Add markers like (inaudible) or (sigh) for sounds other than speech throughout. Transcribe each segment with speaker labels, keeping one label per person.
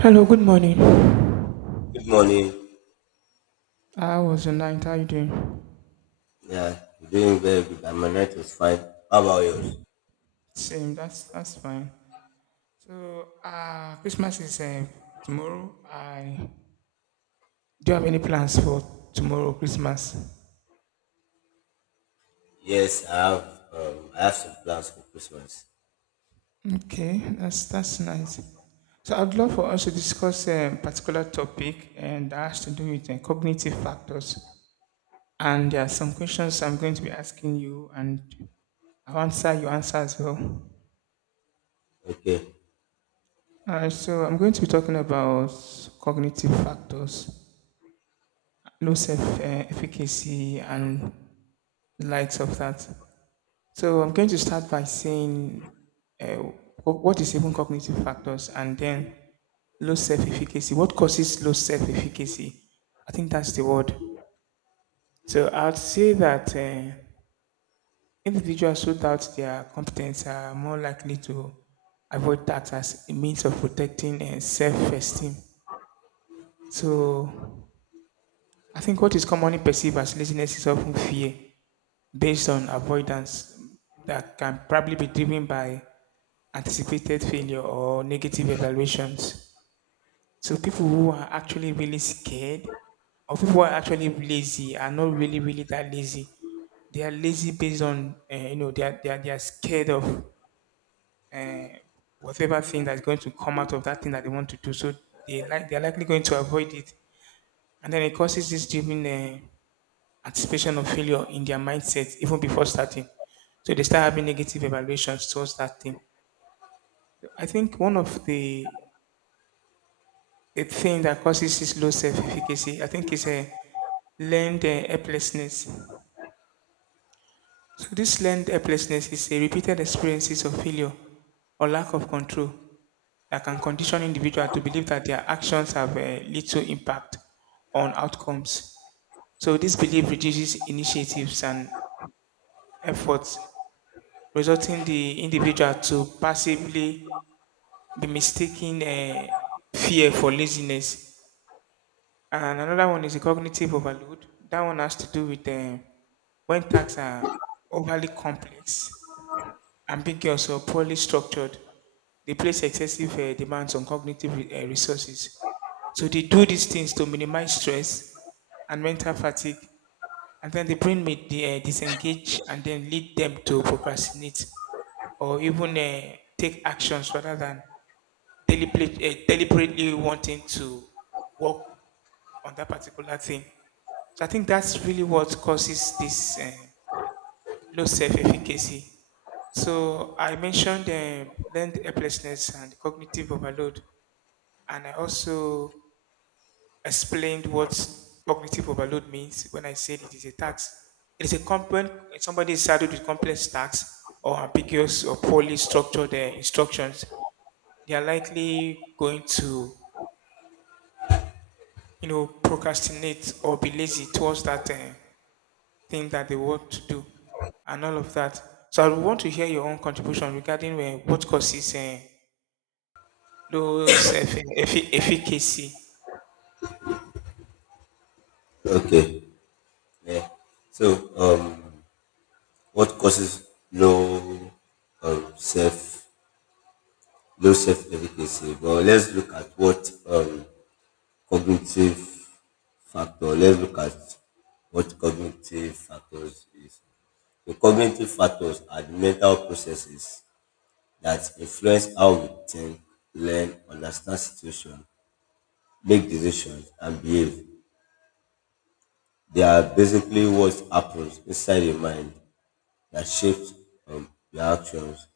Speaker 1: Hello, good morning.
Speaker 2: Good morning.
Speaker 1: How was your night? How you doing?
Speaker 2: Yeah, doing very good. And my night was fine. How about yours?
Speaker 1: Same, that's fine. So, Christmas is tomorrow. I Do you have any plans for tomorrow, Christmas?
Speaker 2: Yes, I have. I have some plans for Christmas.
Speaker 1: Okay, that's nice. So, I'd love for us to discuss a particular topic, and that has to do with cognitive factors. And there are some questions I'm going to be asking you, and I'll answer your answer as well.
Speaker 2: Okay.
Speaker 1: I'm going to be talking about cognitive factors, low self-efficacy and the likes of that. So I'm going to start by saying what is even cognitive factors and then low self-efficacy. What causes low self-efficacy? I think that's the word. So I'd say that individuals who doubt their competence are more likely to avoid tax as a means of protecting self-esteem. So I think what is commonly perceived as laziness is often fear based on avoidance that can probably be driven by anticipated failure or negative evaluations. So people who are actually really scared or people who are actually lazy are not really that lazy. They are lazy based on you know they are scared of uh, whatever thing that's going to come out of that thing that they want to do. So they are likely going to avoid it, and then it causes this driven. Anticipation of failure in their mindset even before starting. So they start having negative evaluations towards that thing. I think one of the thing that causes this low self-efficacy, I think, is a learned helplessness. So this learned helplessness is a repeated experiences of failure or lack of control that can condition individual to believe that their actions have little impact on outcomes. So this belief reduces initiatives and efforts resulting the individual to passively be mistaking fear for laziness. And another one is a cognitive overload. That one has to do with when tasks are overly complex, ambiguous, or poorly structured. They place excessive demands on cognitive resources. So they do these things to minimize stress and mental fatigue, and then the brain may disengage and then lead them to procrastinate or even take actions rather than deliberately wanting to work on that particular thing. So I think that's really what causes this low self-efficacy. So I mentioned learned helplessness and cognitive overload, and I also explained what cognitive overload means when I said it is a tax. It is a component somebody is saddled with complex tasks or ambiguous or poorly structured instructions they are likely going to, you know, procrastinate or be lazy towards that thing that they want to do and all of that. So I want to hear your own contribution regarding what causes low self efficacy.
Speaker 2: Okay. Yeah. So, what causes low, self, low self efficacy? Well, let's look at what cognitive factor. Let's look at what cognitive factors is. The cognitive factors are the mental processes that influence how we think, learn, understand situation, make decisions, and behave. They are basically what happens inside the mind that shapes the actions.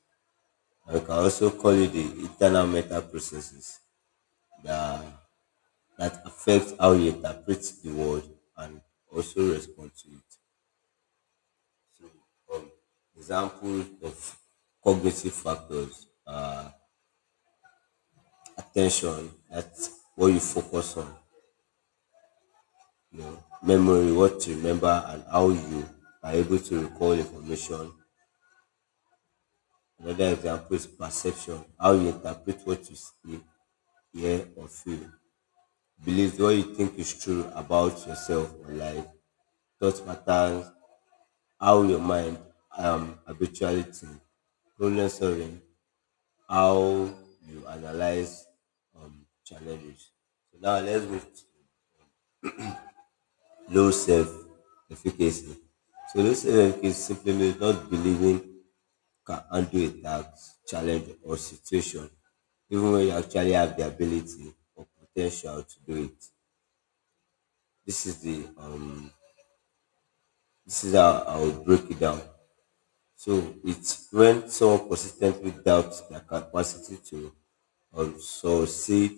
Speaker 2: And we can also call it the internal mental processes that, that affect how you interpret the world and also respond to it. Um, Examples of cognitive factors are attention, that's what you focus on, you know, memory, what you remember, and how you are able to recall information. Another example is perception, how you interpret what you see, hear, or feel. Beliefs, what you think is true about yourself or life. Thought patterns, how your mind habitually thinks. Problem solving, how you analyze challenges. So now let's move to low self efficacy. So low self efficacy simply means not believing can handle a task, challenge, or situation, even when you actually have the ability or potential to do it. This is the this is how I would break it down. So it's when someone consistently doubts their capacity to succeed,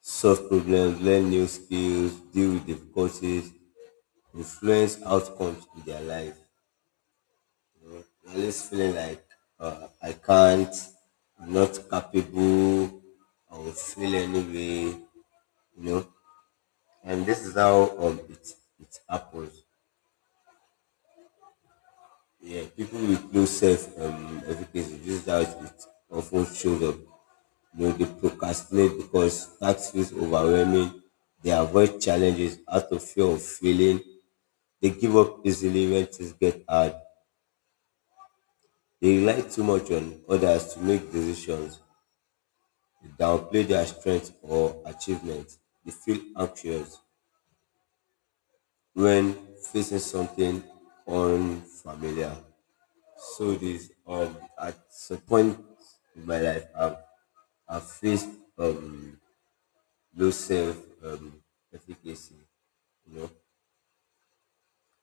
Speaker 2: solve problems, learn new skills, deal with difficulties, influence outcomes in their life. I'm always feeling like I can't, I'm not capable, I will fail anyway, you know. And this is how it, it happens. Yeah, people with low self efficacy, this is how it often shows up. You know, they procrastinate because tax feels overwhelming, they avoid challenges out of fear of failing, they give up easily when things get hard, they rely too much on others to make decisions. They downplay their strength or achievements. They feel anxious when facing something unfamiliar. So this at some point in my life I've faced um low self um efficacy. You know,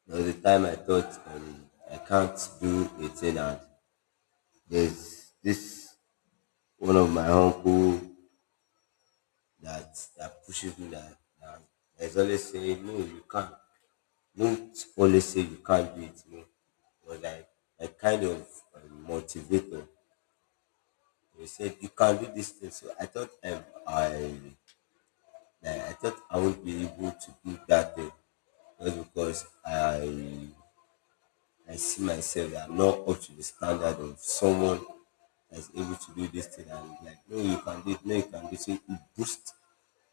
Speaker 2: there was a time I thought I can't do a thing, and there's this one of my uncle that pushes me that is always saying no you can't, don't always say you can't do it, no, but like a kind of motivator, they said you can do this thing. So I thought I like, I thought I would be able to do that thing just because I see myself that I'm not up to the standard of someone that's able to do this thing. And like, no, you can do it. No, you can do it. So it boost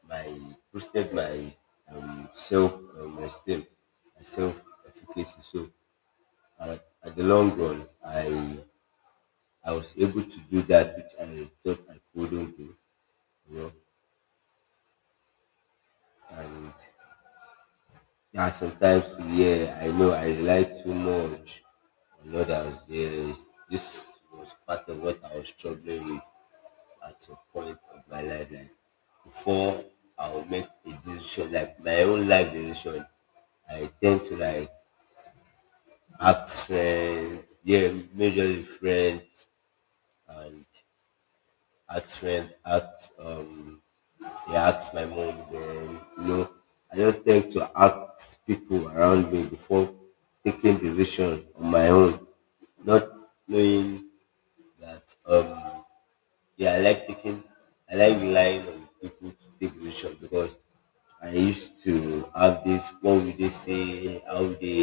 Speaker 2: my boosted my self esteem, my self efficacy. So uh, at the long run, I was able to do that which I thought I couldn't do. You know, and yeah, sometimes, yeah, I know I rely too much on others. Yeah, this was part of what I was struggling with at some point of my life. Like before I would make a decision, like my own life decision, I tend to like ask friends, yeah, majorly friends, and ask friends, ask they asked my mom, then, you know, I just tend to ask people around me before taking decision on my own, not knowing that, yeah, I like relying on people to take decision because I used to have this, what will they say, how will they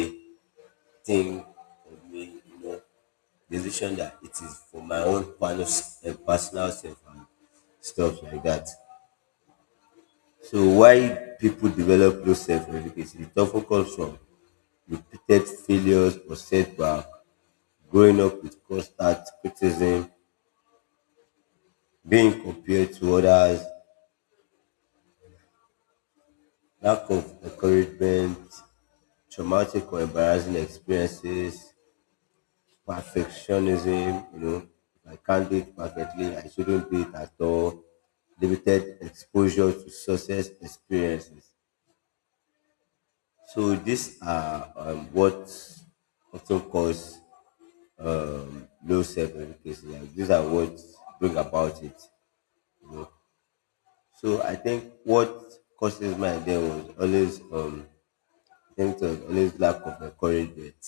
Speaker 2: think of me, you know, decision that it is for my own kind of personal self and stuff like that. So why people develop low self-efficacy? It often comes from repeated failures or setback, growing up with constant criticism, being compared to others, lack of encouragement, traumatic or embarrassing experiences, perfectionism, you know, if I can't do it perfectly, I shouldn't do it at all, limited exposure to success experiences. So these are what often cause low self efficacy. Like these are what bring about it. You know. So I think what causes my idea was always I think it was always lack of encouragement.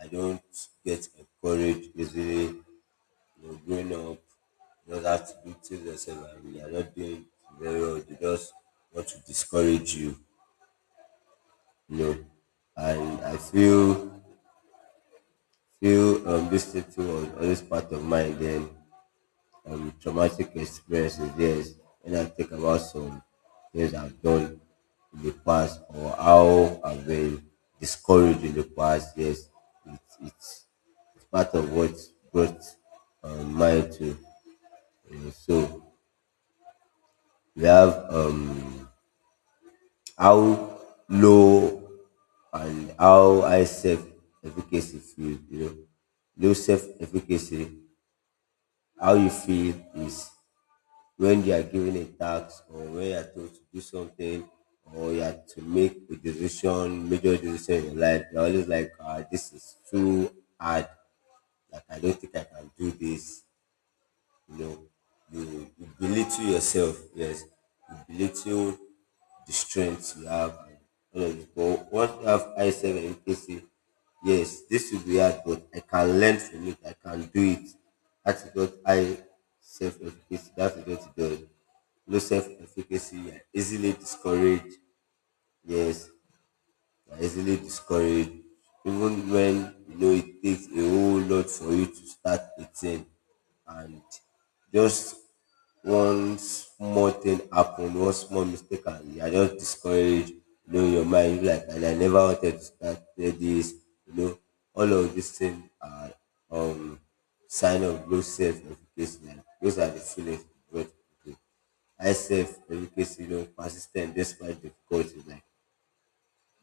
Speaker 2: I don't get encouraged easily, you know, growing up, you just have to do things yourself and you are not doing very well. They just want to discourage you, you know. And I feel this thing too was always part of my then traumatic experiences. Yes, when I think about some things I've done in the past or how I've been discouraged in the past, yes, it, it's, it's part of what brought mine to. So we have, how low and how high self efficacy feel, you know. Low self efficacy, how you feel is when you are given a task or when you are told to do something or you are to make a decision, major decision in your life, you're always like, ah, this is too hard. Like, I don't think I can do this. No, you belittle yourself. Yes, you belittle the strength you have. And all of this. But once you have I high in efficacy, yes, this will be hard, but I can learn from it. I can do it. That is what high self efficacy. That is what it does. No self efficacy, you are easily discouraged. Yes, are easily discouraged even when you know it takes a whole lot for you to start a thing and just one small thing happen, one small mistake, and you are just discouraged. You know, in your mind you're like, and I never wanted to start this. You know, all of these things are um sign of low self-efficacy, like those are the feelings you get. Okay. High self-efficacy, you know, persistent ten t despite difficulty, like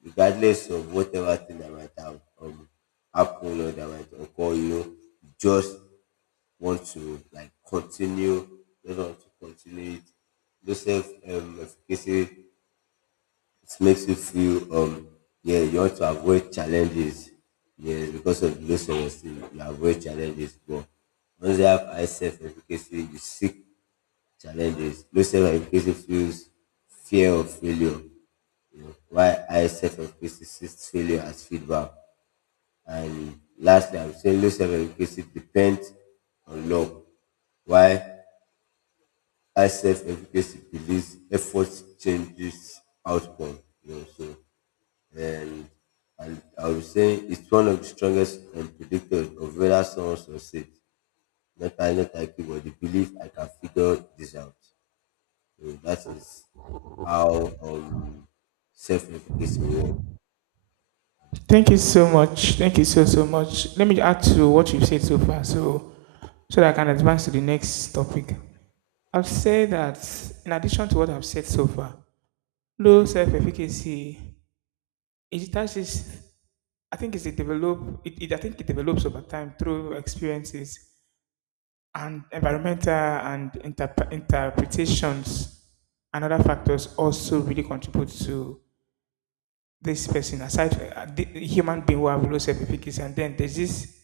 Speaker 2: regardless of whatever thing that might have happen or that might occur, you know, you just want to like continue, just want to continue it. No self efficacy, it makes you feel, yeah, you want to avoid challenges. Yes, because of the low self esteem, you avoid challenges. But once you have high self efficacy, you seek challenges. Low self-efficacy fuels fear of failure. You know, why high self-efficacy sees failure as feedback. And lastly, I would say low self-efficacy depends on luck. Why high self-efficacy believes effort changes outcome. You know, so and and I would say it's one of the strongest predictors of whether someone succeeds. Not I, not I, but the belief I can figure this out. So that is how self-efficacy works.
Speaker 1: Thank you so much. Thank you so much. Let me add to what you've said so far, so so that I can advance to the next topic. I've said that in addition to what I've said so far, low self-efficacy it touches I think it develops over time through experiences and environmental and interpretations and other factors also really contribute to this person. Aside the human being who have low self-efficacy, and then there's this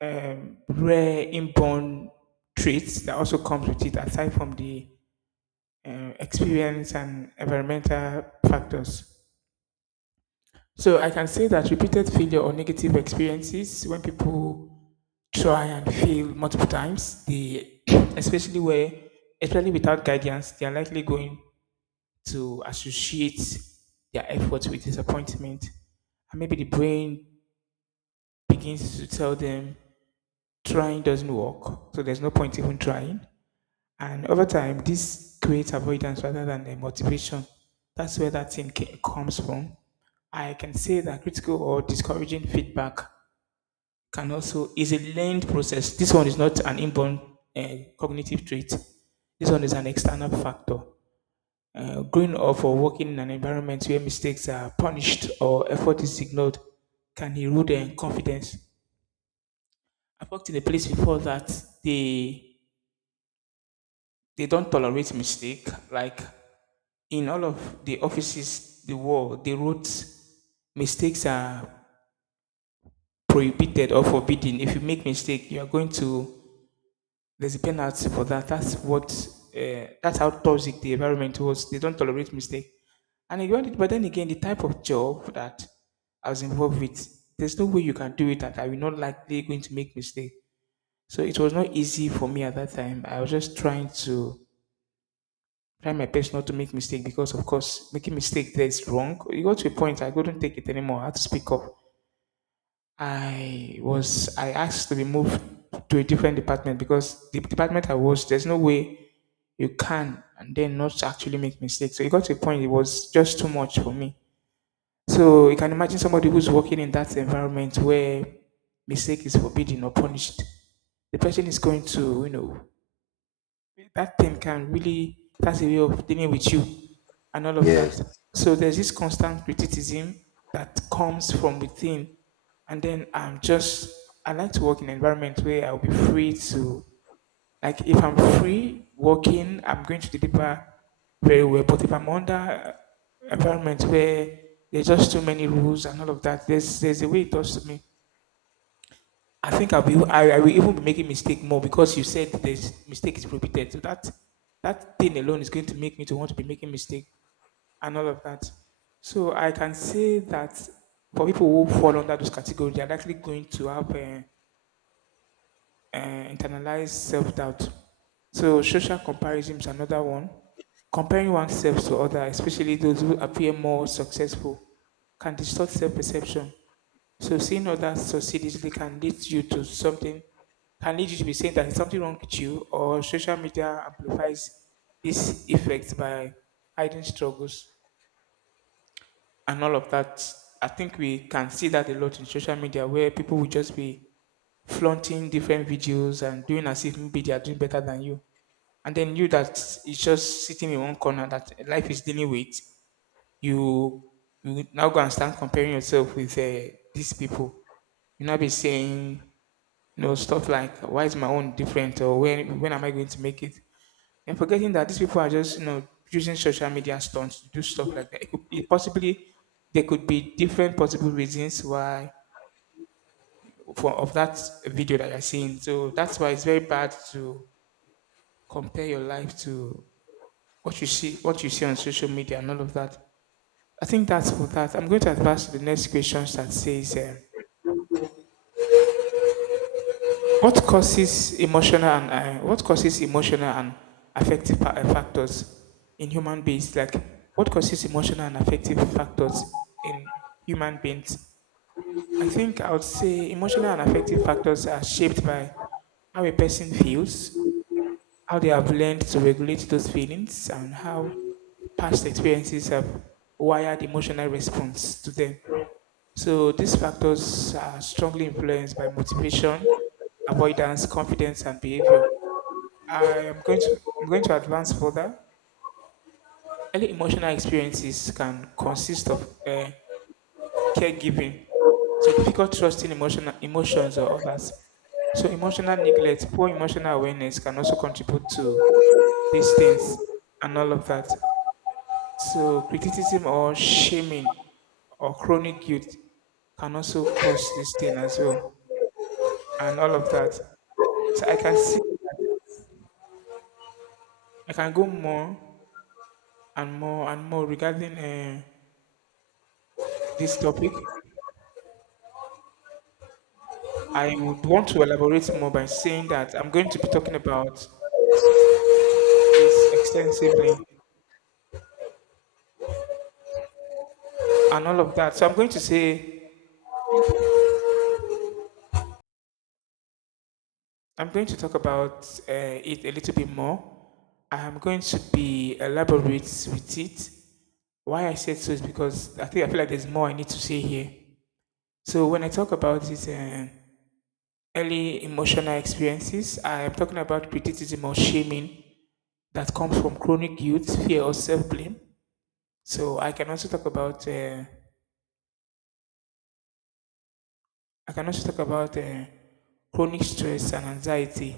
Speaker 1: rare inborn traits that also comes with it, aside from the experience and environmental factors. So I can say that repeated failure or negative experiences, when people try and fail multiple times they (clears throat) especially where especially without guidance they are likely going to associate their efforts with disappointment, and maybe the brain begins to tell them trying doesn't work, so there's no point even trying. And over time this creates avoidance rather than a motivation. That's where that thing comes from. I can say that critical or discouraging feedback can also is a learned process. This one is not an inborn uh, cognitive trait. This one is an external factor. Growing up or working in an environment where mistakes are punished or effort is ignored can erode their confidence. I've worked in a place before that they they don't tolerate mistake. Like in all of the offices, the world, they wrote mistakes are prohibited or forbidden. If you make mistake, you are going to There's a penalty for that. That's what. That's how toxic the environment was. They don't tolerate mistake. And I got it, but then again, the type of job that I was involved with, there's no way you can do it that I will not likely going to make mistake. So it was not easy for me at that time. I was just trying to try my best not to make mistake because, of course, making mistake there is wrong. You got to a point I couldn't take it anymore. I had to speak up. I asked to be moved to a different department because the department I was there's no way you can and then not actually make mistakes. So it got to a point it was just too much for me. So you can imagine somebody who's working in that environment where mistake is forbidden or punished. The person is going to, you know, that thing can really, that's a way of dealing with you and all of that.
Speaker 2: Yes.
Speaker 1: So there's this constant criticism that comes from within, and then I'm just I like to work in an environment where I'll be free to like if I'm free working I'm going to deliver very well. But if I'm under environment where there's just too many rules and all of that, there's a way it does to me. I think I'll be I will even be making mistake more because you said this mistake is prohibited. So that that thing alone is going to make me to want to be making mistake and all of that. So I can say that for people who fall under those categories, they're likely going to have internalized self-doubt. So social comparison is another one. Comparing oneself to others, especially those who appear more successful, can distort self-perception. So seeing others succeed easily can lead you to something, can lead you to be saying that something wrong with you, or social media amplifies this effect by hiding struggles and all of that. I think we can see that a lot in social media where people will just be flaunting different videos and doing as if maybe they are doing better than you. And then you that is just sitting in one corner that life is dealing with, you, you now go and start comparing yourself with these people. You now be saying, you know, stuff like why is my own different or when am I going to make it? And forgetting that these people are just, you know, using social media stunts to do stuff like that. It possibly there could be different possible reasons why for of that video that you're seeing. So that's why it's very bad to compare your life to what you see on social media and all of that. I think that's for that. I'm going to advance to the next questions that says what causes emotional and affective factors in human beings? Like what causes emotional and affective factors in human beings? I think I would say emotional and affective factors are shaped by how a person feels, how they have learned to regulate those feelings, and how past experiences have wired emotional response to them. So these factors are strongly influenced by motivation, avoidance, confidence, and behavior. I'm going to advance further. Early emotional experiences can consist of caregiving, so difficult trusting emotional emotions or others. So emotional neglect, poor emotional awareness can also contribute to these things and all of that. So criticism or shaming or chronic guilt can also cause this thing as well, and all of that. So I can say I can go more and more and more regarding this topic. I would want to elaborate more by saying that I'm going to be talking about this extensively and all of that. So I'm going to say I'm going to talk about it a little bit more. I am going to be elaborate with it. Why I said so is because I think I feel like there's more I need to say here. So when I talk about it. Early emotional experiences, I am talking about criticism or shaming that comes from chronic guilt, fear, or self-blame. So I can also talk about chronic stress and anxiety.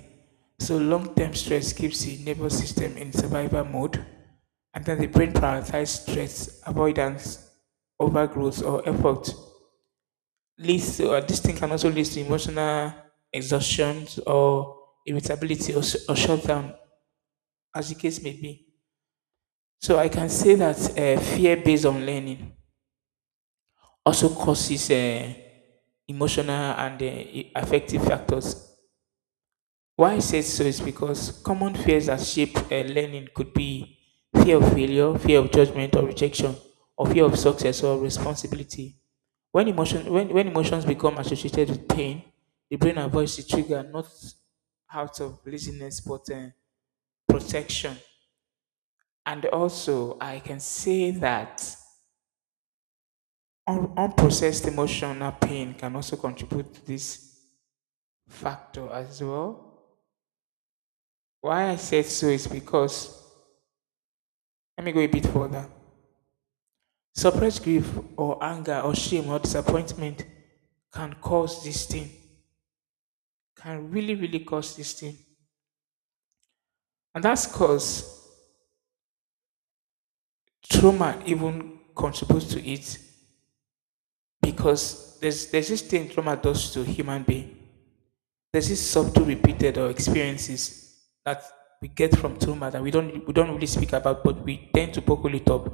Speaker 1: So long-term stress keeps the nervous system in survival mode, and then the brain prioritizes stress, avoidance, overgrowth, or effort. Leads to, this thing can also lead to emotional exhaustion or irritability, or shutdown as the case may be. So I can say that fear based on learning also causes emotional and affective factors. Why I said so is because common fears that shape learning could be fear of failure, fear of judgment or rejection, or fear of success or responsibility. When emotions become associated with pain, the brain avoids the trigger not out of laziness but protection. And also, I can say that Unprocessed emotional pain can also contribute to this factor as well. Why I said so is because, let me go a bit further. Suppressed grief or anger or shame or disappointment can cause this thing, can really cause this thing. And that's cause trauma even contributes to it because there's this thing trauma does to human being. There's this subtle repeated or experiences that we get from trauma that we don't really speak about, but we tend to buckle it up.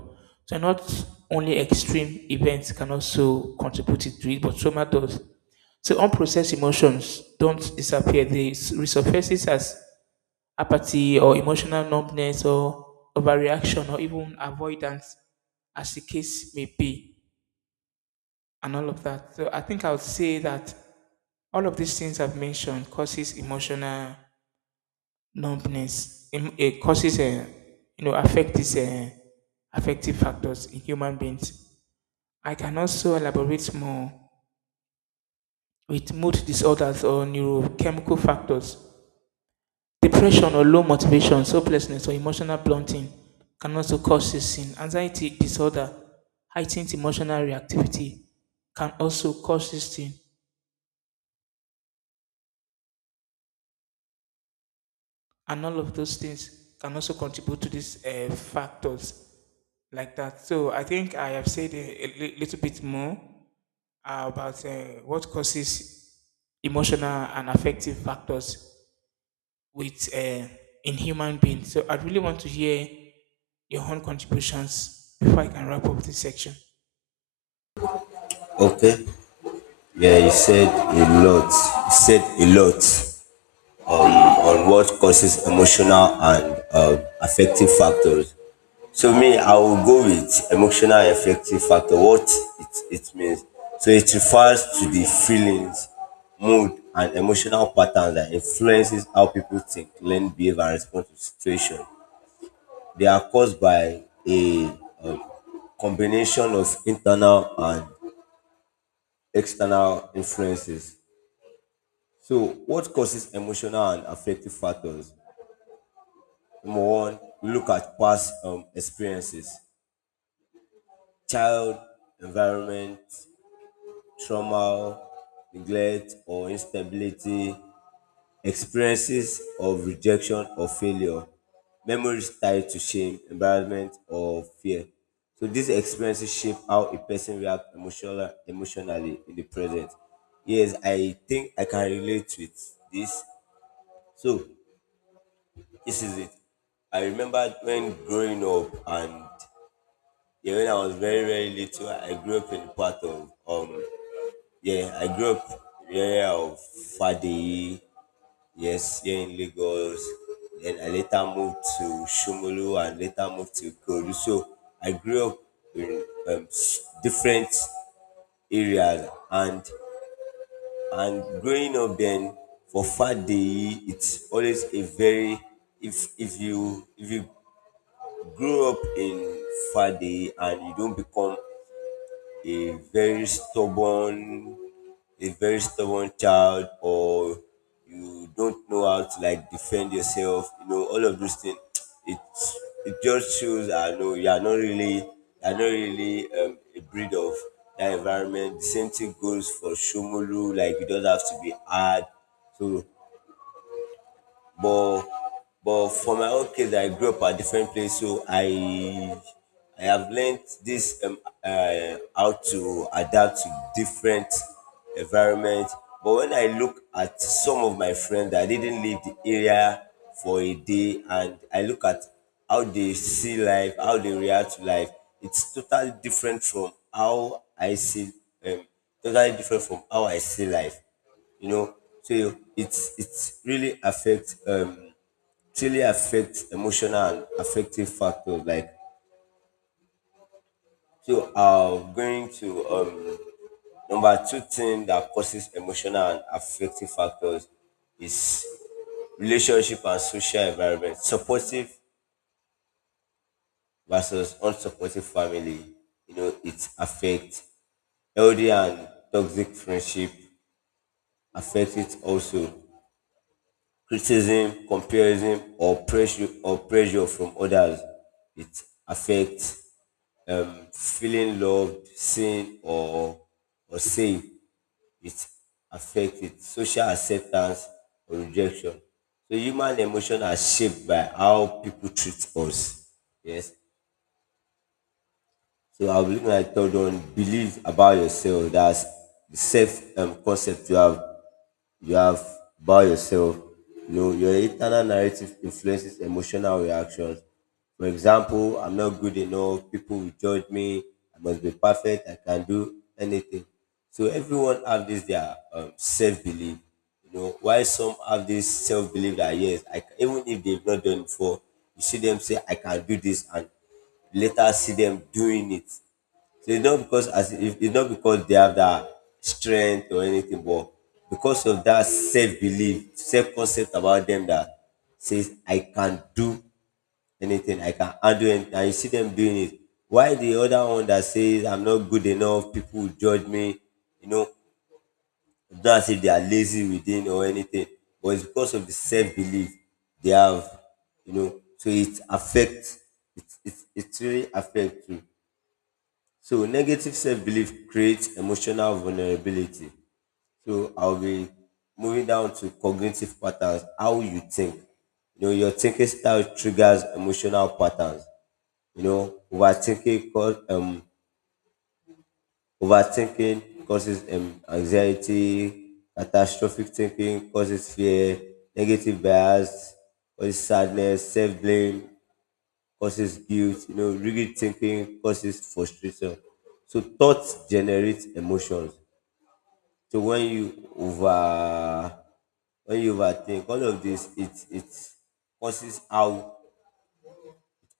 Speaker 1: So not only extreme events can also contribute to it, but trauma does. So unprocessed emotions don't disappear; they resurfaces as apathy or emotional numbness or overreaction or even avoidance, as the case may be, and all of that. So I think I would say that all of these things I've mentioned causes emotional numbness. It causes a you know affect these affective factors in human beings. I can also elaborate more with mood disorders or neurochemical factors. Depression or low motivation, hopelessness, or emotional blunting can also cause this sin. Anxiety disorder, heightened emotional reactivity can also cause this thing, and all of those things can also contribute to these factors, like that. So I think I have said little bit more about what causes emotional and affective factors with in human beings. So I really want to hear your own contributions before I can wrap up this section.
Speaker 2: Okay. Yeah, he said a lot. He said a lot on what causes emotional and affective factors. So me, I will go with emotional and affective factor. What it means. So it refers to the feelings, mood, and emotional patterns that influences how people think, learn, behave, and respond to situation. They are caused by a combination of internal and external influences. So, what causes emotional and affective factors? Number one, we look at past experiences, child, environment, trauma, neglect, or instability, experiences of rejection or failure, memories tied to shame, embarrassment, or fear. So these experiences shape how a person reacts emotionally in the present. Yes, I think I can relate with this. So this is it. I remember when growing up, and yeah, when I was very, very little, I grew up in part of yeah, I grew up in the area of Fadi. Yes, here in Lagos. Then I later moved to Shomolu and later moved to Kodu. So I grew up in, different areas. And growing up then, for Fat Day, it's always a very, if if you grew up in Fat Day and you don't become a very stubborn a very stubborn child, or you don't know how to like defend yourself, you know, all of those things, it it just shows, I know you are not really, a breed of that environment. The same thing goes for Shomolu, like you don't have to be hard. So but but for my own case, I grew up at different place, so I have learned this how to adapt to different environment. But when I look at some of my friends that didn't leave the area for a day, and I look at how they see life, how they react to life, it's totally different from how I see um, life, you know. So it's really affect it really affects emotional and affective factors, like. So I'm going to, number two thing that causes emotional and affective factors is relationship and social environment, supportive versus unsupportive family, you know, it affects. Healthy and toxic friendship affect it also. Criticism, comparison, or pressure, or pressure from others. It affects feeling loved, seen, or safe. It affects social acceptance or rejection. So human emotion are shaped by how people treat us. Yes. So I'll be looking at the third one, believe about yourself. That's the self concept you have about yourself. You know, your internal narrative influences emotional reactions. For example, I'm not good enough, people will judge me, I must be perfect, I can do anything. So everyone have this their self-belief. You know, why some have this self-belief that yes, I can, even if they've not done it before, you see them say, I can do this and later see them doing it. So it's not because, as if it's not because they have that strength or anything, but because of that self belief, self concept about them that says I can do anything, I can handle anything, and you see them doing it. Why the other one that says I'm not good enough, people will judge me, you know, it's not as if they are lazy within or anything, but it's because of the self belief they have, you know, so it affects it really affects you. So negative self-belief creates emotional vulnerability. So I'll be moving down to cognitive patterns, how you think. You know, your thinking style triggers emotional patterns. You know, overthinking causes anxiety, catastrophic thinking causes fear, negative bias causes sadness, self-blame causes guilt, you know, rigid thinking causes frustration. So thoughts generate emotions. So when you overthink, all of this it causes how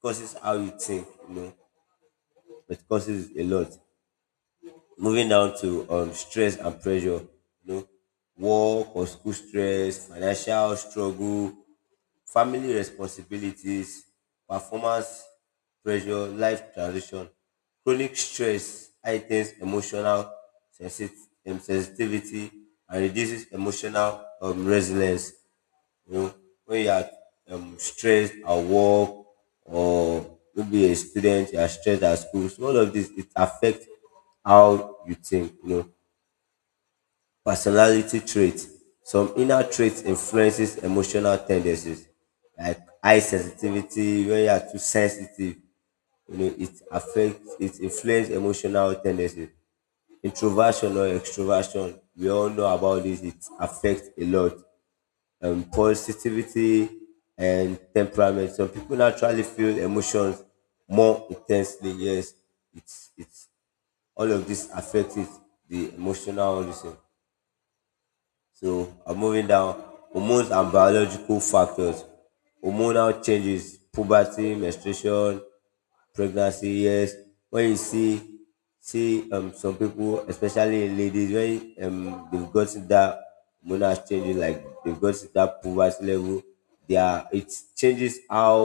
Speaker 2: causes how you think, you know, it causes a lot. Moving down to stress and pressure, you know, work or school stress, financial struggle, family responsibilities, performance pressure, life transition, chronic stress heightens emotional sensitivity and reduces emotional resilience. You know, when you are stressed at work or maybe a student, you are stressed at school, so all of this it affects how you think. You know, personality traits, some inner traits influences emotional tendencies, like high sensitivity. When you are too sensitive, you know it affects, it influence emotional tendencies. Introversion or extroversion, we all know about this, it affects a lot. Positivity and temperament, some people naturally feel emotions more intensely. Yes, it's all of this affects it, the emotional reason. So I'm moving down. Hormones and biological factors. Hormonal changes, puberty, menstruation, pregnancy years. When you see see some people, especially in ladies, when they've got to that hormonal changes, like they've got to that puberty level, they are it changes how,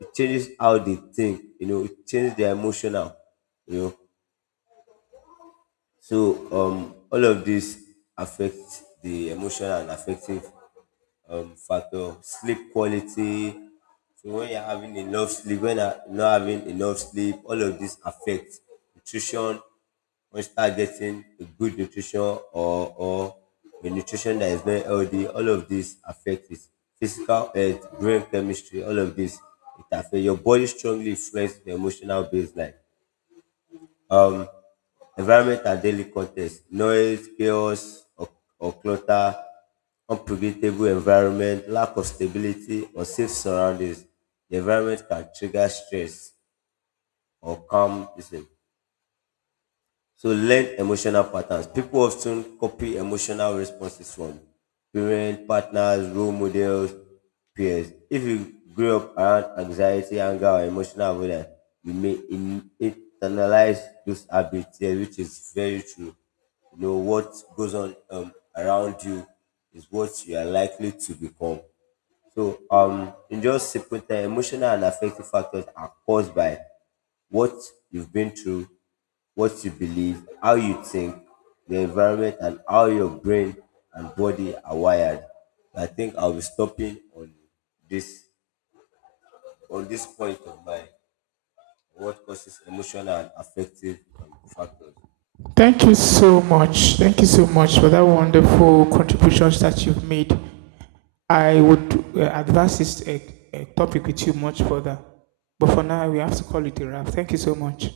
Speaker 2: it changes how they think, you know, it changes their emotional, you know. So all of this affects the emotional and affective factor. Sleep quality. So when you're having enough sleep, when you're not having enough sleep, all of this affects. Nutrition. When you start getting a good nutrition, or a nutrition that is very healthy, all of this affects it. Physical health, brain chemistry, all of this, it affects your body, strongly influences the emotional baseline. Um, Environment and daily context. Noise, chaos, or clutter, unpredictable environment, lack of stability, or safe surroundings. The environment can trigger stress or calm. Listen. So learn emotional patterns. People often copy emotional responses from parents, partners, role models, peers. If you grew up around anxiety, anger, or emotional avoidance, you may internalize those habits here, which is very true. You know what goes on around you is what you are likely to become. So, in just simple terms, emotional and affective factors are caused by what you've been through, what you believe, how you think, the environment, and how your brain and body are wired. I think I'll be stopping this on this point of mine. What causes emotional and affective factors?
Speaker 1: Thank you so much. Thank you so much for that wonderful contributions that you've made. I would advance this topic with you much further. But for now, we have to call it a wrap. Thank you so much.